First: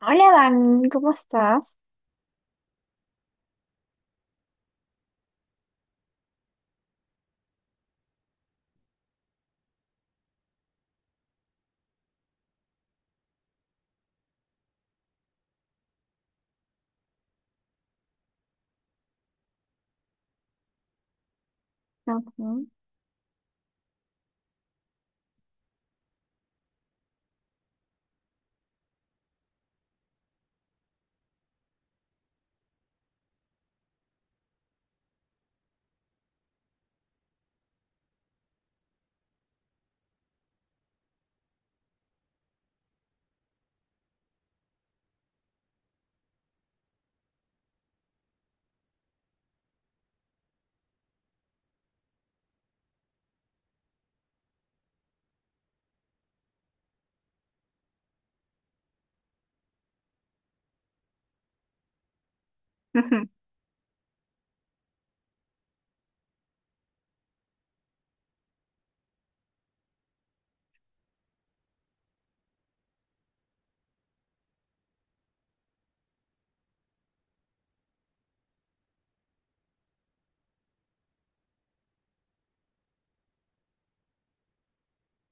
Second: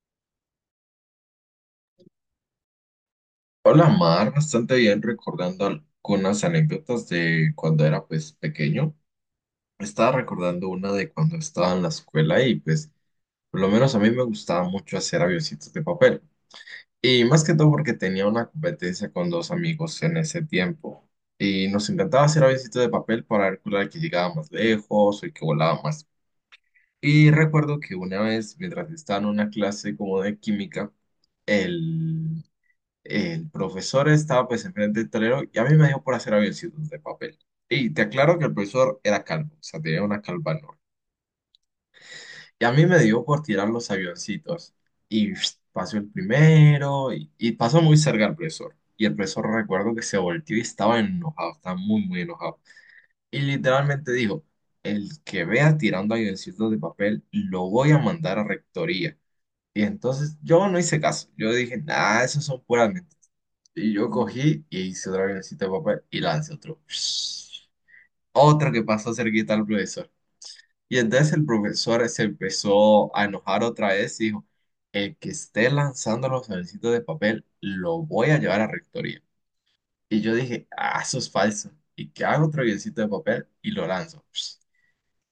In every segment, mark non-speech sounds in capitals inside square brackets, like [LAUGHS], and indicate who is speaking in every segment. Speaker 1: Hola Dan, ¿cómo estás?
Speaker 2: Hola Mar, bastante bien recordando algunas anécdotas de cuando era pues pequeño. Estaba recordando una de cuando estaba en la escuela y pues por lo menos a mí me gustaba mucho hacer avioncitos de papel. Y más que todo porque tenía una competencia con dos amigos en ese tiempo. Y nos
Speaker 1: Ujú.
Speaker 2: encantaba hacer
Speaker 1: Ujú.
Speaker 2: avioncitos de papel para ver cuál era el que llegaba más lejos o el que volaba más. Y recuerdo que una vez mientras estaba en una clase como de química, el el profesor estaba pues enfrente del tablero y a mí me dio por hacer avioncitos de papel. Y te aclaro que el profesor era calvo, o sea, tenía una calva enorme. Y a mí me dio por tirar los avioncitos. Y pasó el primero y pasó muy cerca el profesor. Y el profesor recuerdo que se volteó y estaba enojado, estaba muy, muy enojado. Y literalmente dijo, el que vea tirando avioncitos de papel, lo voy a mandar a rectoría. Y entonces yo no hice caso. Yo dije, nada, eso son puras mentiras.
Speaker 1: [LAUGHS]
Speaker 2: Y yo cogí y hice otra avioncito de papel y lancé otro. Otro que pasó cerquita al profesor. Y entonces el profesor se empezó a enojar otra vez y dijo, el que esté lanzando los avioncitos de papel, lo voy a llevar a rectoría. Y yo dije, ah, eso es falso. Y que hago otro avioncito de papel y lo lanzo.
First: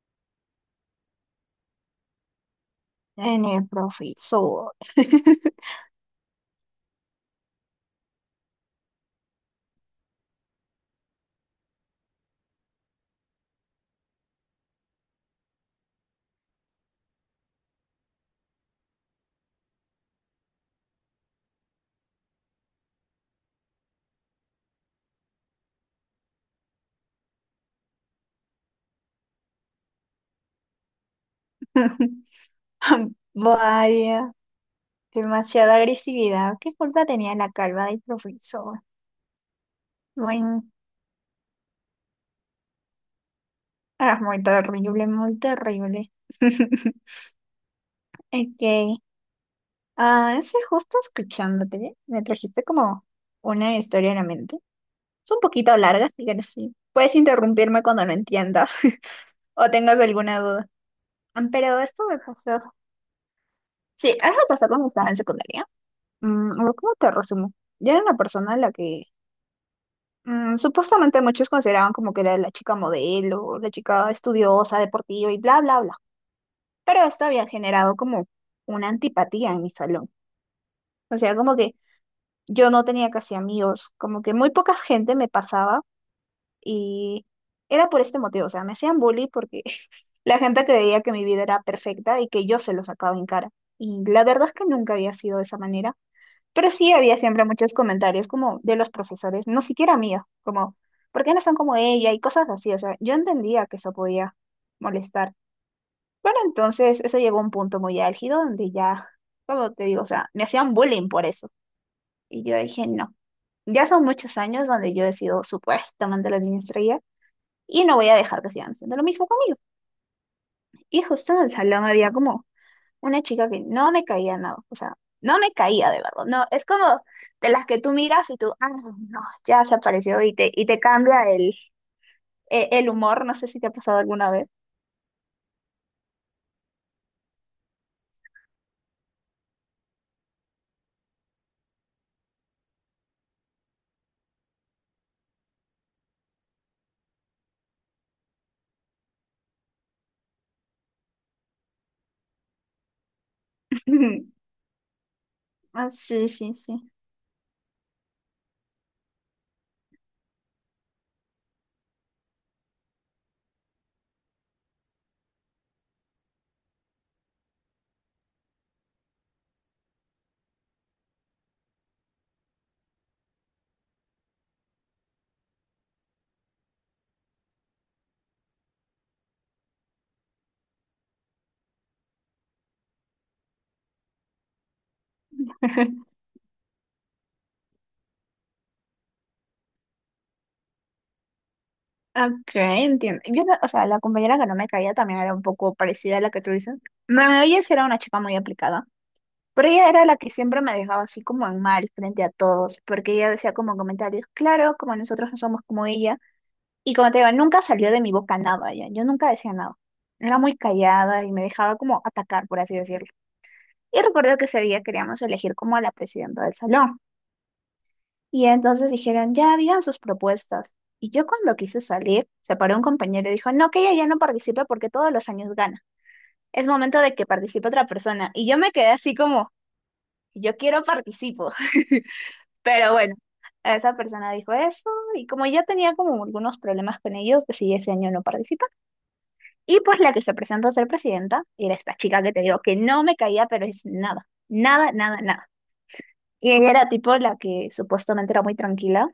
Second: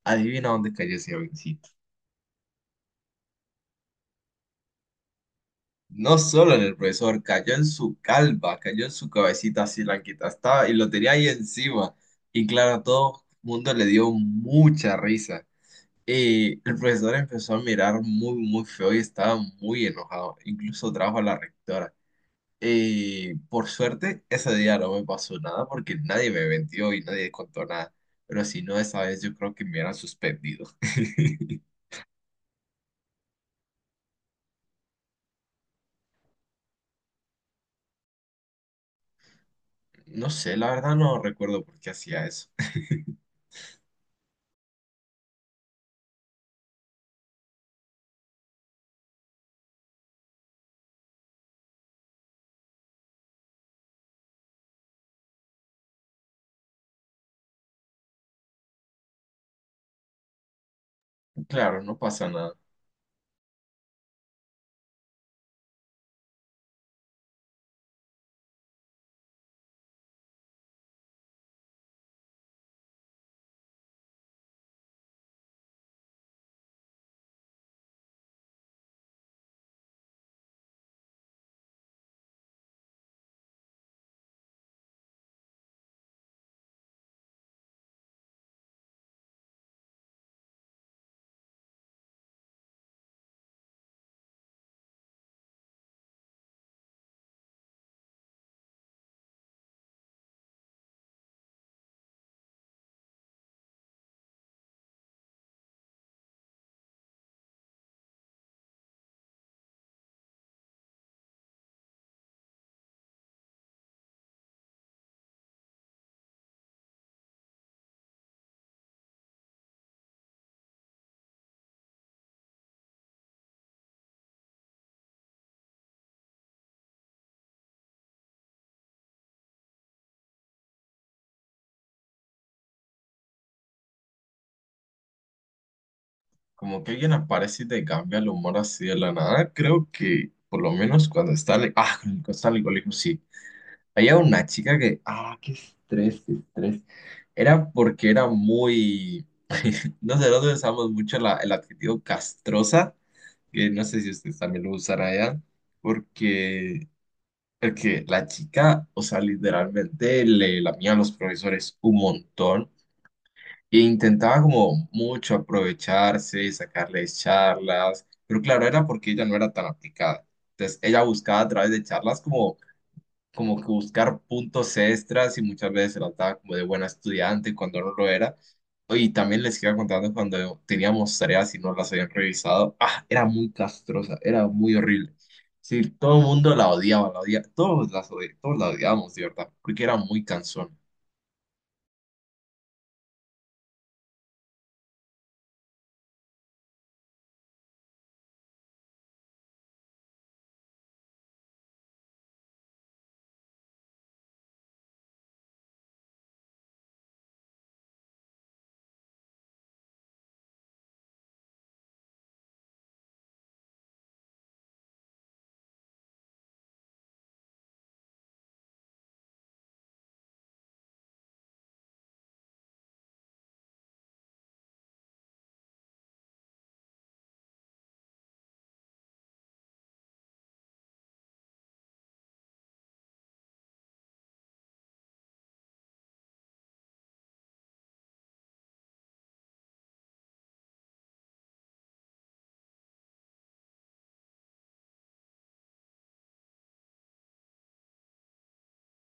Speaker 2: Adivina dónde cayó ese avioncito.
Speaker 1: En el profesor.
Speaker 2: No solo en el profesor, cayó en su calva, cayó en su cabecita así blanquita, estaba y lo tenía ahí encima. Y claro, a todo el mundo le dio mucha risa. Y el profesor empezó a mirar muy, muy feo y estaba muy enojado. Incluso trajo a la rectora. Y por suerte, ese día no me pasó nada porque nadie me vendió y nadie contó nada. Pero si no, esa vez yo creo que me hubieran suspendido. [LAUGHS]
Speaker 1: [LAUGHS] Vaya, demasiada agresividad. ¿Qué culpa tenía la calva del profesor?
Speaker 2: No sé,
Speaker 1: Bueno,
Speaker 2: la verdad no recuerdo por qué hacía eso.
Speaker 1: es muy terrible, muy terrible. [LAUGHS] Ok, es que justo escuchándote, me trajiste como una historia en la mente. Es un poquito larga, así que sí. Puedes interrumpirme cuando no entiendas [LAUGHS] o tengas alguna duda. Ah, pero
Speaker 2: Claro, no
Speaker 1: esto me
Speaker 2: pasa nada.
Speaker 1: pasó. Sí, eso pasó cuando estaba en secundaria. Mm, a ver, ¿cómo te resumo? Yo era una persona a la que supuestamente muchos consideraban como que era la chica modelo, la chica estudiosa, deportiva y bla, bla, bla. Pero esto había generado como una antipatía en mi salón. O sea, como que yo no tenía casi amigos, como que muy poca gente me pasaba y era por este motivo. O sea, me hacían bully porque [LAUGHS] la gente creía que mi vida era perfecta y que yo se lo sacaba en cara. Y la verdad es que nunca había sido de esa manera. Pero sí había siempre muchos comentarios como de los profesores, no siquiera míos, como, ¿por qué no son como ella? Y cosas así, o sea, yo entendía que eso podía molestar. Pero entonces eso llegó a un punto muy álgido donde ya, como te digo, o sea, me hacían bullying por eso. Y yo dije, no, ya son muchos años donde yo he sido supuestamente la niña estrella y no voy a dejar que sigan haciendo lo mismo conmigo. Y justo en el salón había como una chica que no me caía nada, o sea, no me caía de verdad, no, es como de las que tú miras y tú, ah, no, ya se apareció y te cambia el, el humor, no sé si te ha pasado alguna vez.
Speaker 2: Como que alguien aparece y te cambia el humor así de la nada. Creo que, por lo menos cuando está en el- Ah, cuando está en el colegio, sí. Había una chica que... Ah, qué estrés, qué estrés. Era porque era muy... [LAUGHS] Nosotros usamos mucho la- el adjetivo castrosa, que no sé si ustedes
Speaker 1: [LAUGHS]
Speaker 2: también lo usarán allá,
Speaker 1: Ah, sí, sí, sí.
Speaker 2: porque, porque la chica, o sea, literalmente le lamía a los profesores un montón. E intentaba como mucho aprovecharse, sacarles charlas, pero claro, era porque ella no era tan aplicada. Entonces, ella buscaba a través de charlas como, como que buscar puntos extras y muchas veces se la daba como de buena estudiante cuando no lo era. Y también les iba contando cuando teníamos tareas y no las habían revisado. Ah, era muy castrosa, era muy horrible. Sí,
Speaker 1: [LAUGHS]
Speaker 2: todo el mundo la odiaba, todos las odi- todos la odiábamos, de verdad, porque era muy cansona.
Speaker 1: Ok, entiendo. Yo, no- o sea, la compañera que no me caía también era un poco parecida a la que tú dices. Ma- Ella sí era una chica muy aplicada, pero ella era la que siempre me dejaba así como en mal frente a todos, porque ella decía como comentarios, claro, como nosotros no somos como ella. Y como te digo, nunca salió de mi boca nada, ya. Yo nunca decía nada. Era muy callada y me dejaba como atacar, por así decirlo. Y recuerdo que ese día queríamos elegir como a la presidenta del salón. Y entonces dijeron, ya digan sus propuestas. Y yo cuando quise salir, se paró un compañero y dijo, no, que ella ya no participe porque todos los años gana. Es momento de que participe otra persona. Y yo me quedé así como, si yo quiero participo. [LAUGHS] Pero bueno, esa persona dijo eso y como ya tenía como algunos problemas con ellos, decidí ese año no participar. Y pues la que se presentó a ser presidenta era esta chica que te digo que no me caía, pero es nada, nada, nada, nada. Y ella era tipo la que supuestamente era muy tranquila,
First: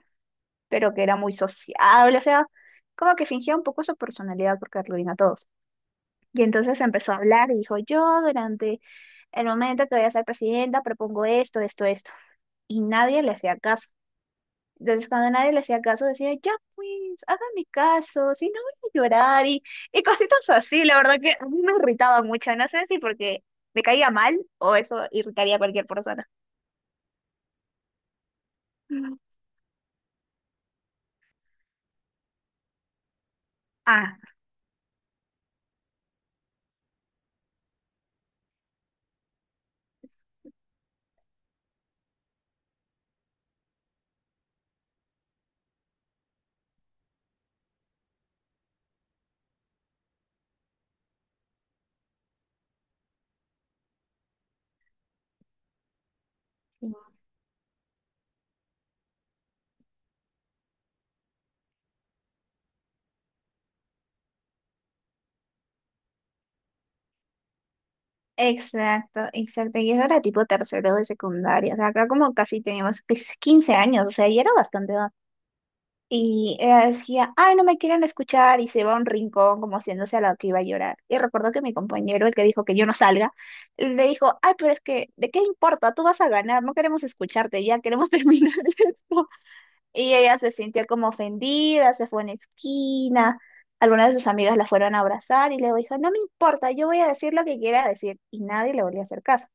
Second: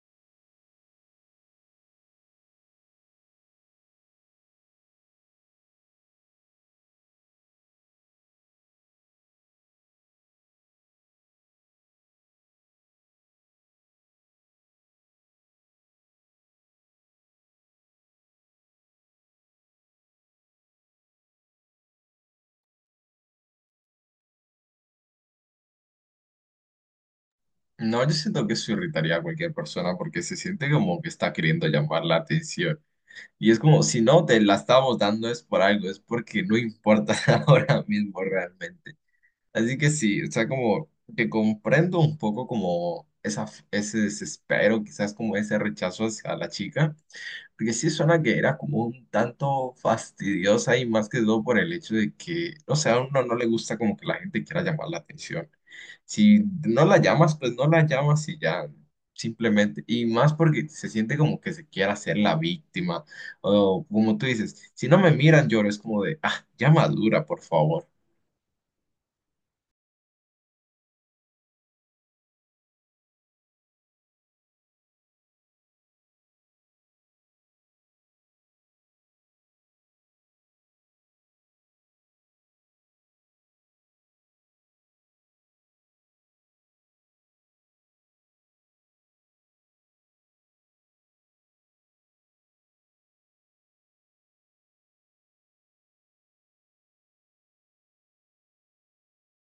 Speaker 1: pero que era muy sociable, o sea, como que fingía un poco su personalidad porque arruina a todos. Y entonces empezó a hablar y dijo, yo durante el momento que voy a ser presidenta propongo esto, esto, esto. Y nadie le hacía caso. Entonces, cuando nadie le hacía caso, decía, ya pues, hágame caso, si no voy a llorar y cositas así. La verdad que a mí me irritaba mucho, no sé si porque me caía mal o eso irritaría a cualquier persona.
Speaker 2: No, yo siento que eso irritaría
Speaker 1: Mm.
Speaker 2: a cualquier persona porque se siente como que está queriendo llamar la atención. Y es como, si
Speaker 1: Ah,
Speaker 2: no te la estamos dando es por algo, es porque no importa [LAUGHS] ahora mismo realmente. Así que sí, o sea, como que comprendo un poco como esa, ese desespero, quizás como ese rechazo hacia la chica. Porque sí suena que era como un tanto fastidiosa y más que todo por el hecho de que, no sea, a uno no le gusta como que la gente quiera llamar la atención. Si no
Speaker 1: sí.
Speaker 2: la llamas, pues no la llamas y ya, simplemente. Y más porque se siente como que se quiera hacer la víctima. O como tú dices, si no me miran, lloro, es como de, ah, ya madura, por favor.
Speaker 1: Exacto, exacto. Y eso era tipo tercero de secundaria. O sea, acá como casi teníamos pues, 15 años, o sea, y era bastante edad. Y ella decía, ay, no me quieren escuchar, y se va a un rincón como haciéndose a la que iba a llorar. Y recuerdo que mi compañero, el que dijo que yo no salga, le dijo, ay, pero es que, ¿de qué importa? Tú vas a ganar, no queremos escucharte, ya queremos [LAUGHS] terminar esto. Y ella se sintió como ofendida, se fue a una esquina. Algunas de sus amigas la fueron a abrazar y le dijo, no me importa, yo voy a decir lo que quiera decir. Y nadie le volvió a hacer caso.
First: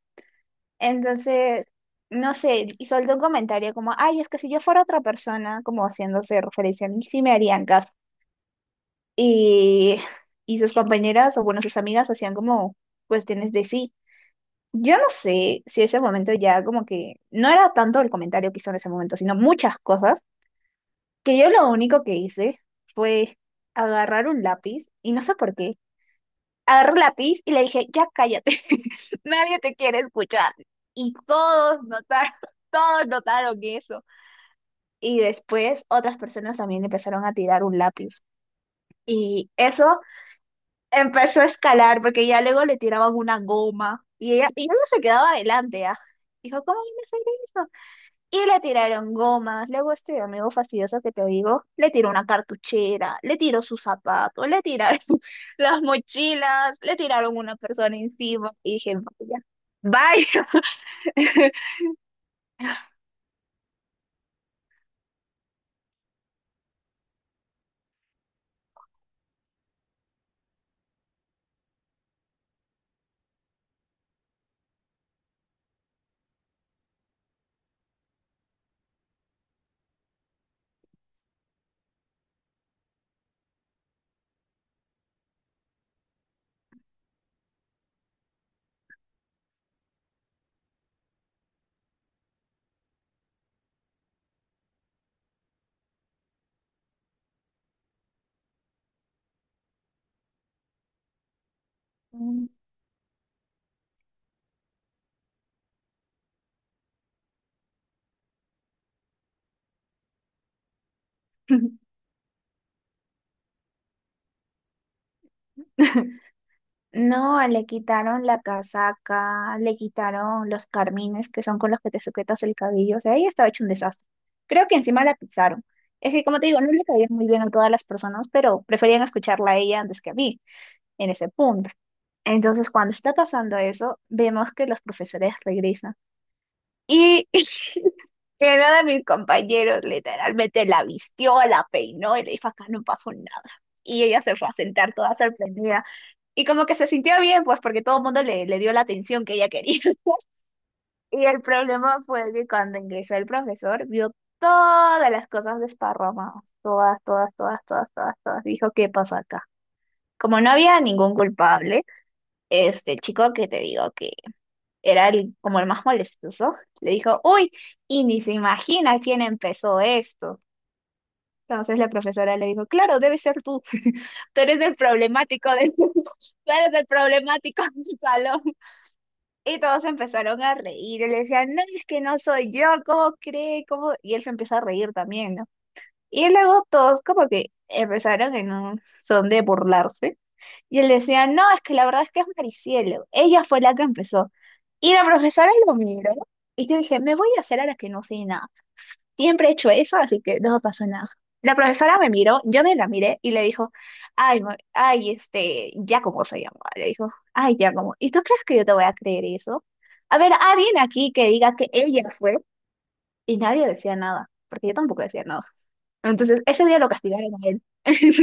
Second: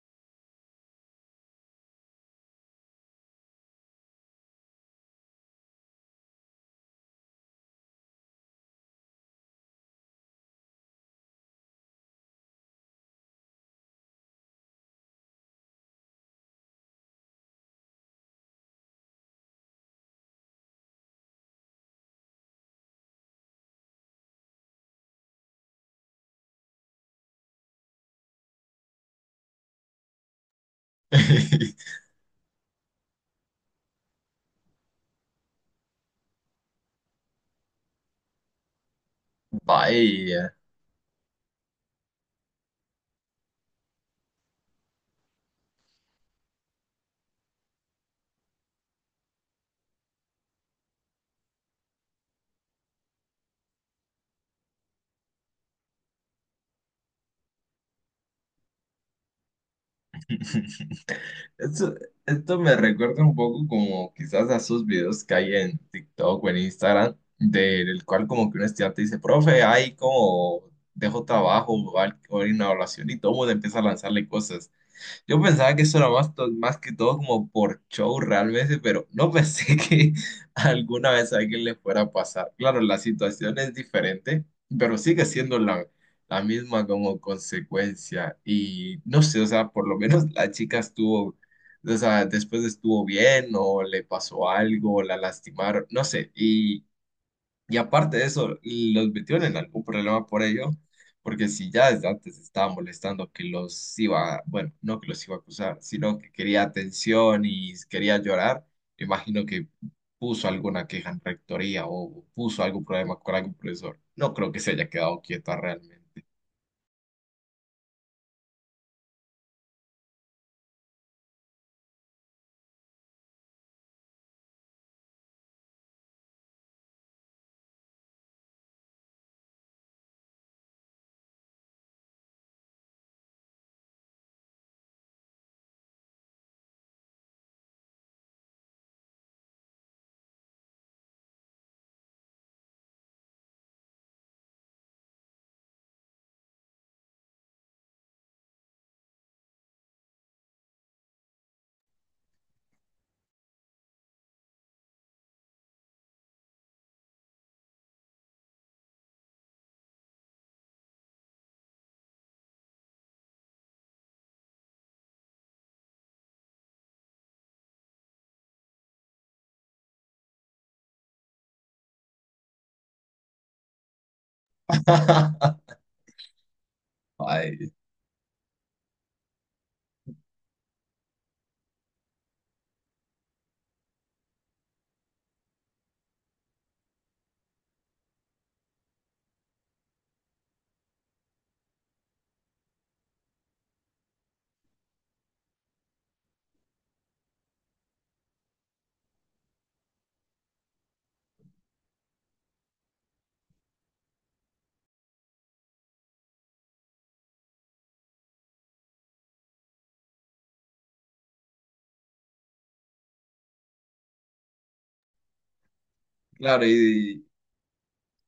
Speaker 1: Entonces, no sé, y soltó un comentario como, ay, es que si yo fuera otra persona, como haciéndose referencia a mí, sí me harían caso. Y, [LAUGHS] y sus compañeras o bueno, sus amigas hacían como cuestiones de sí. Yo no sé si ese momento ya como que no era tanto el comentario que hizo en ese momento, sino muchas cosas, que yo lo único que hice fue agarrar un lápiz y no sé por qué. Agarró un lápiz y le dije, ya cállate, [LAUGHS] nadie te quiere escuchar. Y todos
Speaker 2: [LAUGHS]
Speaker 1: notaron, [LAUGHS] todos notaron eso. Y después otras personas también empezaron a tirar un lápiz. Y eso
Speaker 2: Vaya.
Speaker 1: empezó a escalar porque ya luego le tiraban una goma y ella se quedaba adelante, ¿ah? Dijo, ¿cómo viene a hacer eso? Y le tiraron gomas, luego este amigo fastidioso que te digo, le tiró una cartuchera, le tiró sus zapatos, le tiraron [LAUGHS] las mochilas, le tiraron una persona encima y dije, vaya, vaya.
Speaker 2: [LAUGHS]
Speaker 1: [LAUGHS]
Speaker 2: Esto, esto me recuerda un poco como quizás a esos videos que hay en TikTok o en Instagram, del cual como que un estudiante dice, profe, ay, como dejo trabajo o al- o hay una evaluación y todo el mundo empieza a lanzarle cosas. Yo pensaba que eso era más, to- más que todo como por show realmente, pero no pensé [LAUGHS] que alguna vez a alguien le fuera a pasar. Claro, la situación es diferente, pero sigue siendo la misma como consecuencia. Y no sé, o sea, por lo menos la chica estuvo, o sea, después estuvo bien o le pasó algo, la lastimaron, no sé. Y aparte de eso, los metieron en algún problema por ello, porque si ya desde antes estaba molestando que los iba, bueno, no que los iba a acusar, sino que quería atención y quería llorar, imagino que puso alguna queja en rectoría o puso algún problema con algún profesor. No creo que se haya quedado quieta realmente.
Speaker 1: No, le quitaron la casaca, le quitaron los carmines que son con los que te sujetas el cabello, o sea, ella estaba hecho un desastre. Creo que encima la pisaron. Es que, como te digo, no le caían muy bien a todas las personas, pero preferían escucharla a ella antes que a mí en ese punto. Entonces, cuando está pasando eso, vemos que los profesores regresan. Y [LAUGHS] que uno de mis compañeros literalmente la vistió, la peinó y le dijo, acá no pasó nada. Y ella se fue a sentar toda sorprendida. Y como que se sintió bien, pues porque todo el mundo le dio la atención que ella quería. [LAUGHS] Y el problema fue que cuando ingresó el profesor, vio todas las cosas desparramadas. Todas, todas, todas, todas, todas, todas. Dijo, ¿qué pasó acá? Como no había ningún culpable, este el chico que te digo era el, como el más molestoso, le dijo, uy, y ni se imagina quién empezó esto. Entonces la profesora le dijo, claro, debe ser tú, [LAUGHS] tú eres el problemático
Speaker 2: [LAUGHS]
Speaker 1: del, [LAUGHS] tú eres el
Speaker 2: Ay,
Speaker 1: problemático del salón. Y todos empezaron a reír, y le decían, no, es que no soy yo, ¿cómo cree? ¿Cómo? Y él se empezó a reír también, ¿no? Y luego todos como que empezaron en un son de burlarse y él decía, no, es que la verdad es que es Maricielo. Ella fue la que empezó. Y la profesora lo miró. Y yo dije, me voy a hacer a la que no sé nada. Siempre he hecho eso, así que no pasó nada. La profesora me miró, yo me la miré y le dijo, ay, ma- ay, este, ya como se llamaba. Le dijo, ay, ya como. ¿Y tú crees que yo te voy a creer eso? A ver, alguien aquí que diga que ella fue. Y nadie decía nada, porque yo tampoco decía nada. Entonces,
Speaker 2: claro,
Speaker 1: ese día lo
Speaker 2: y,
Speaker 1: castigaron a él.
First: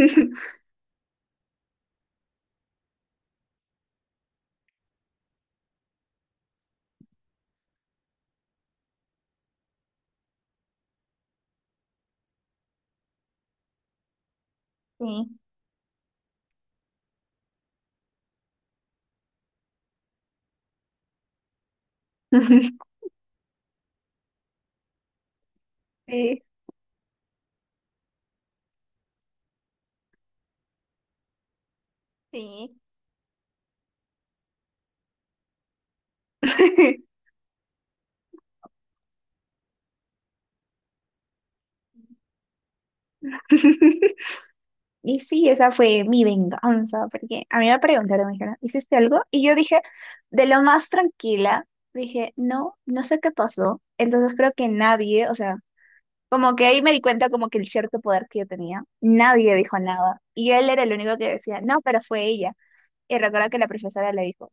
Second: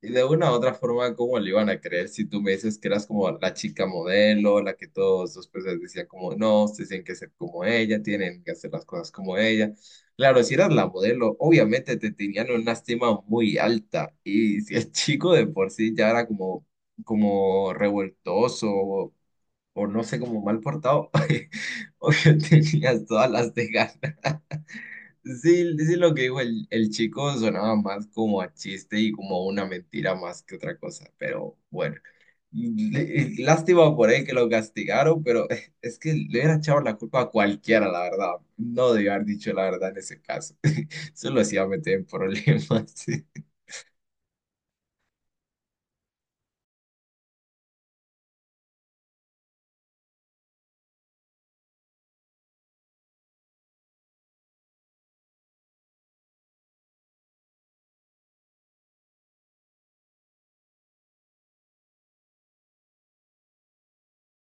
Speaker 2: y de una u otra forma, ¿cómo le iban a creer si tú me dices que eras como la chica modelo, la que todos los personas decían como, no, ustedes tienen que ser como ella, tienen que hacer las cosas como ella? Claro, si eras la modelo, obviamente te tenían una estima muy alta. Y si el chico
Speaker 1: Sí.
Speaker 2: de por sí ya era como, como revoltoso o no sé, como mal portado, [LAUGHS] obvio
Speaker 1: [LAUGHS]
Speaker 2: tenías todas las de ganas. Sí, sí, lo que dijo
Speaker 1: Sí.
Speaker 2: el chico sonaba más como a chiste y como a una mentira más que otra cosa, pero bueno,
Speaker 1: Sí.
Speaker 2: L- lástima por él que lo castigaron, pero [LAUGHS] es que le hubiera echado la culpa a cualquiera, la verdad, no debió haber dicho la verdad en ese caso, [LAUGHS] eso lo hacía meter en problemas. [LAUGHS]
Speaker 1: [LAUGHS] Y sí, esa fue mi venganza, porque a mí me preguntaron, me dijeron, ¿hiciste algo? Y yo dije, de lo más tranquila, dije, no, no sé qué pasó. Entonces creo que nadie, o sea, como que ahí me di cuenta como que el cierto poder que yo tenía, nadie dijo nada. Y él era el único que decía, no, pero fue ella. Y recuerdo que la profesora le dijo,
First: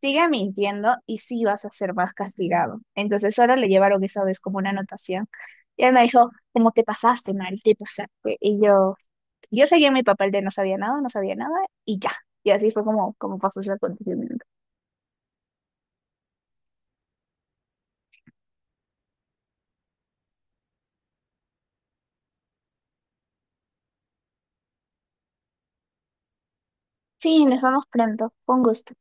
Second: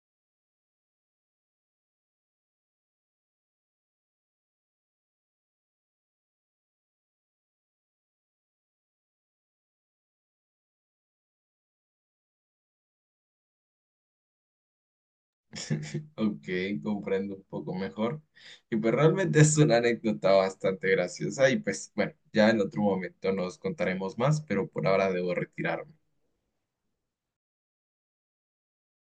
Speaker 1: sigue mintiendo y sí vas a ser más castigado. Entonces solo le llevaron esa vez como una anotación. Y él me dijo, ¿cómo te pasaste, Mari? Te pasaste. Y yo... Yo seguía en mi papel de no sabía nada, no sabía nada y ya. Y así fue como, como pasó ese acontecimiento.
Speaker 2: Ok, comprendo un poco mejor. Y pues realmente es una anécdota bastante graciosa y pues bueno, ya en otro momento nos contaremos más, pero por ahora debo retirarme.
Speaker 1: Sí, nos vemos pronto. Con gusto.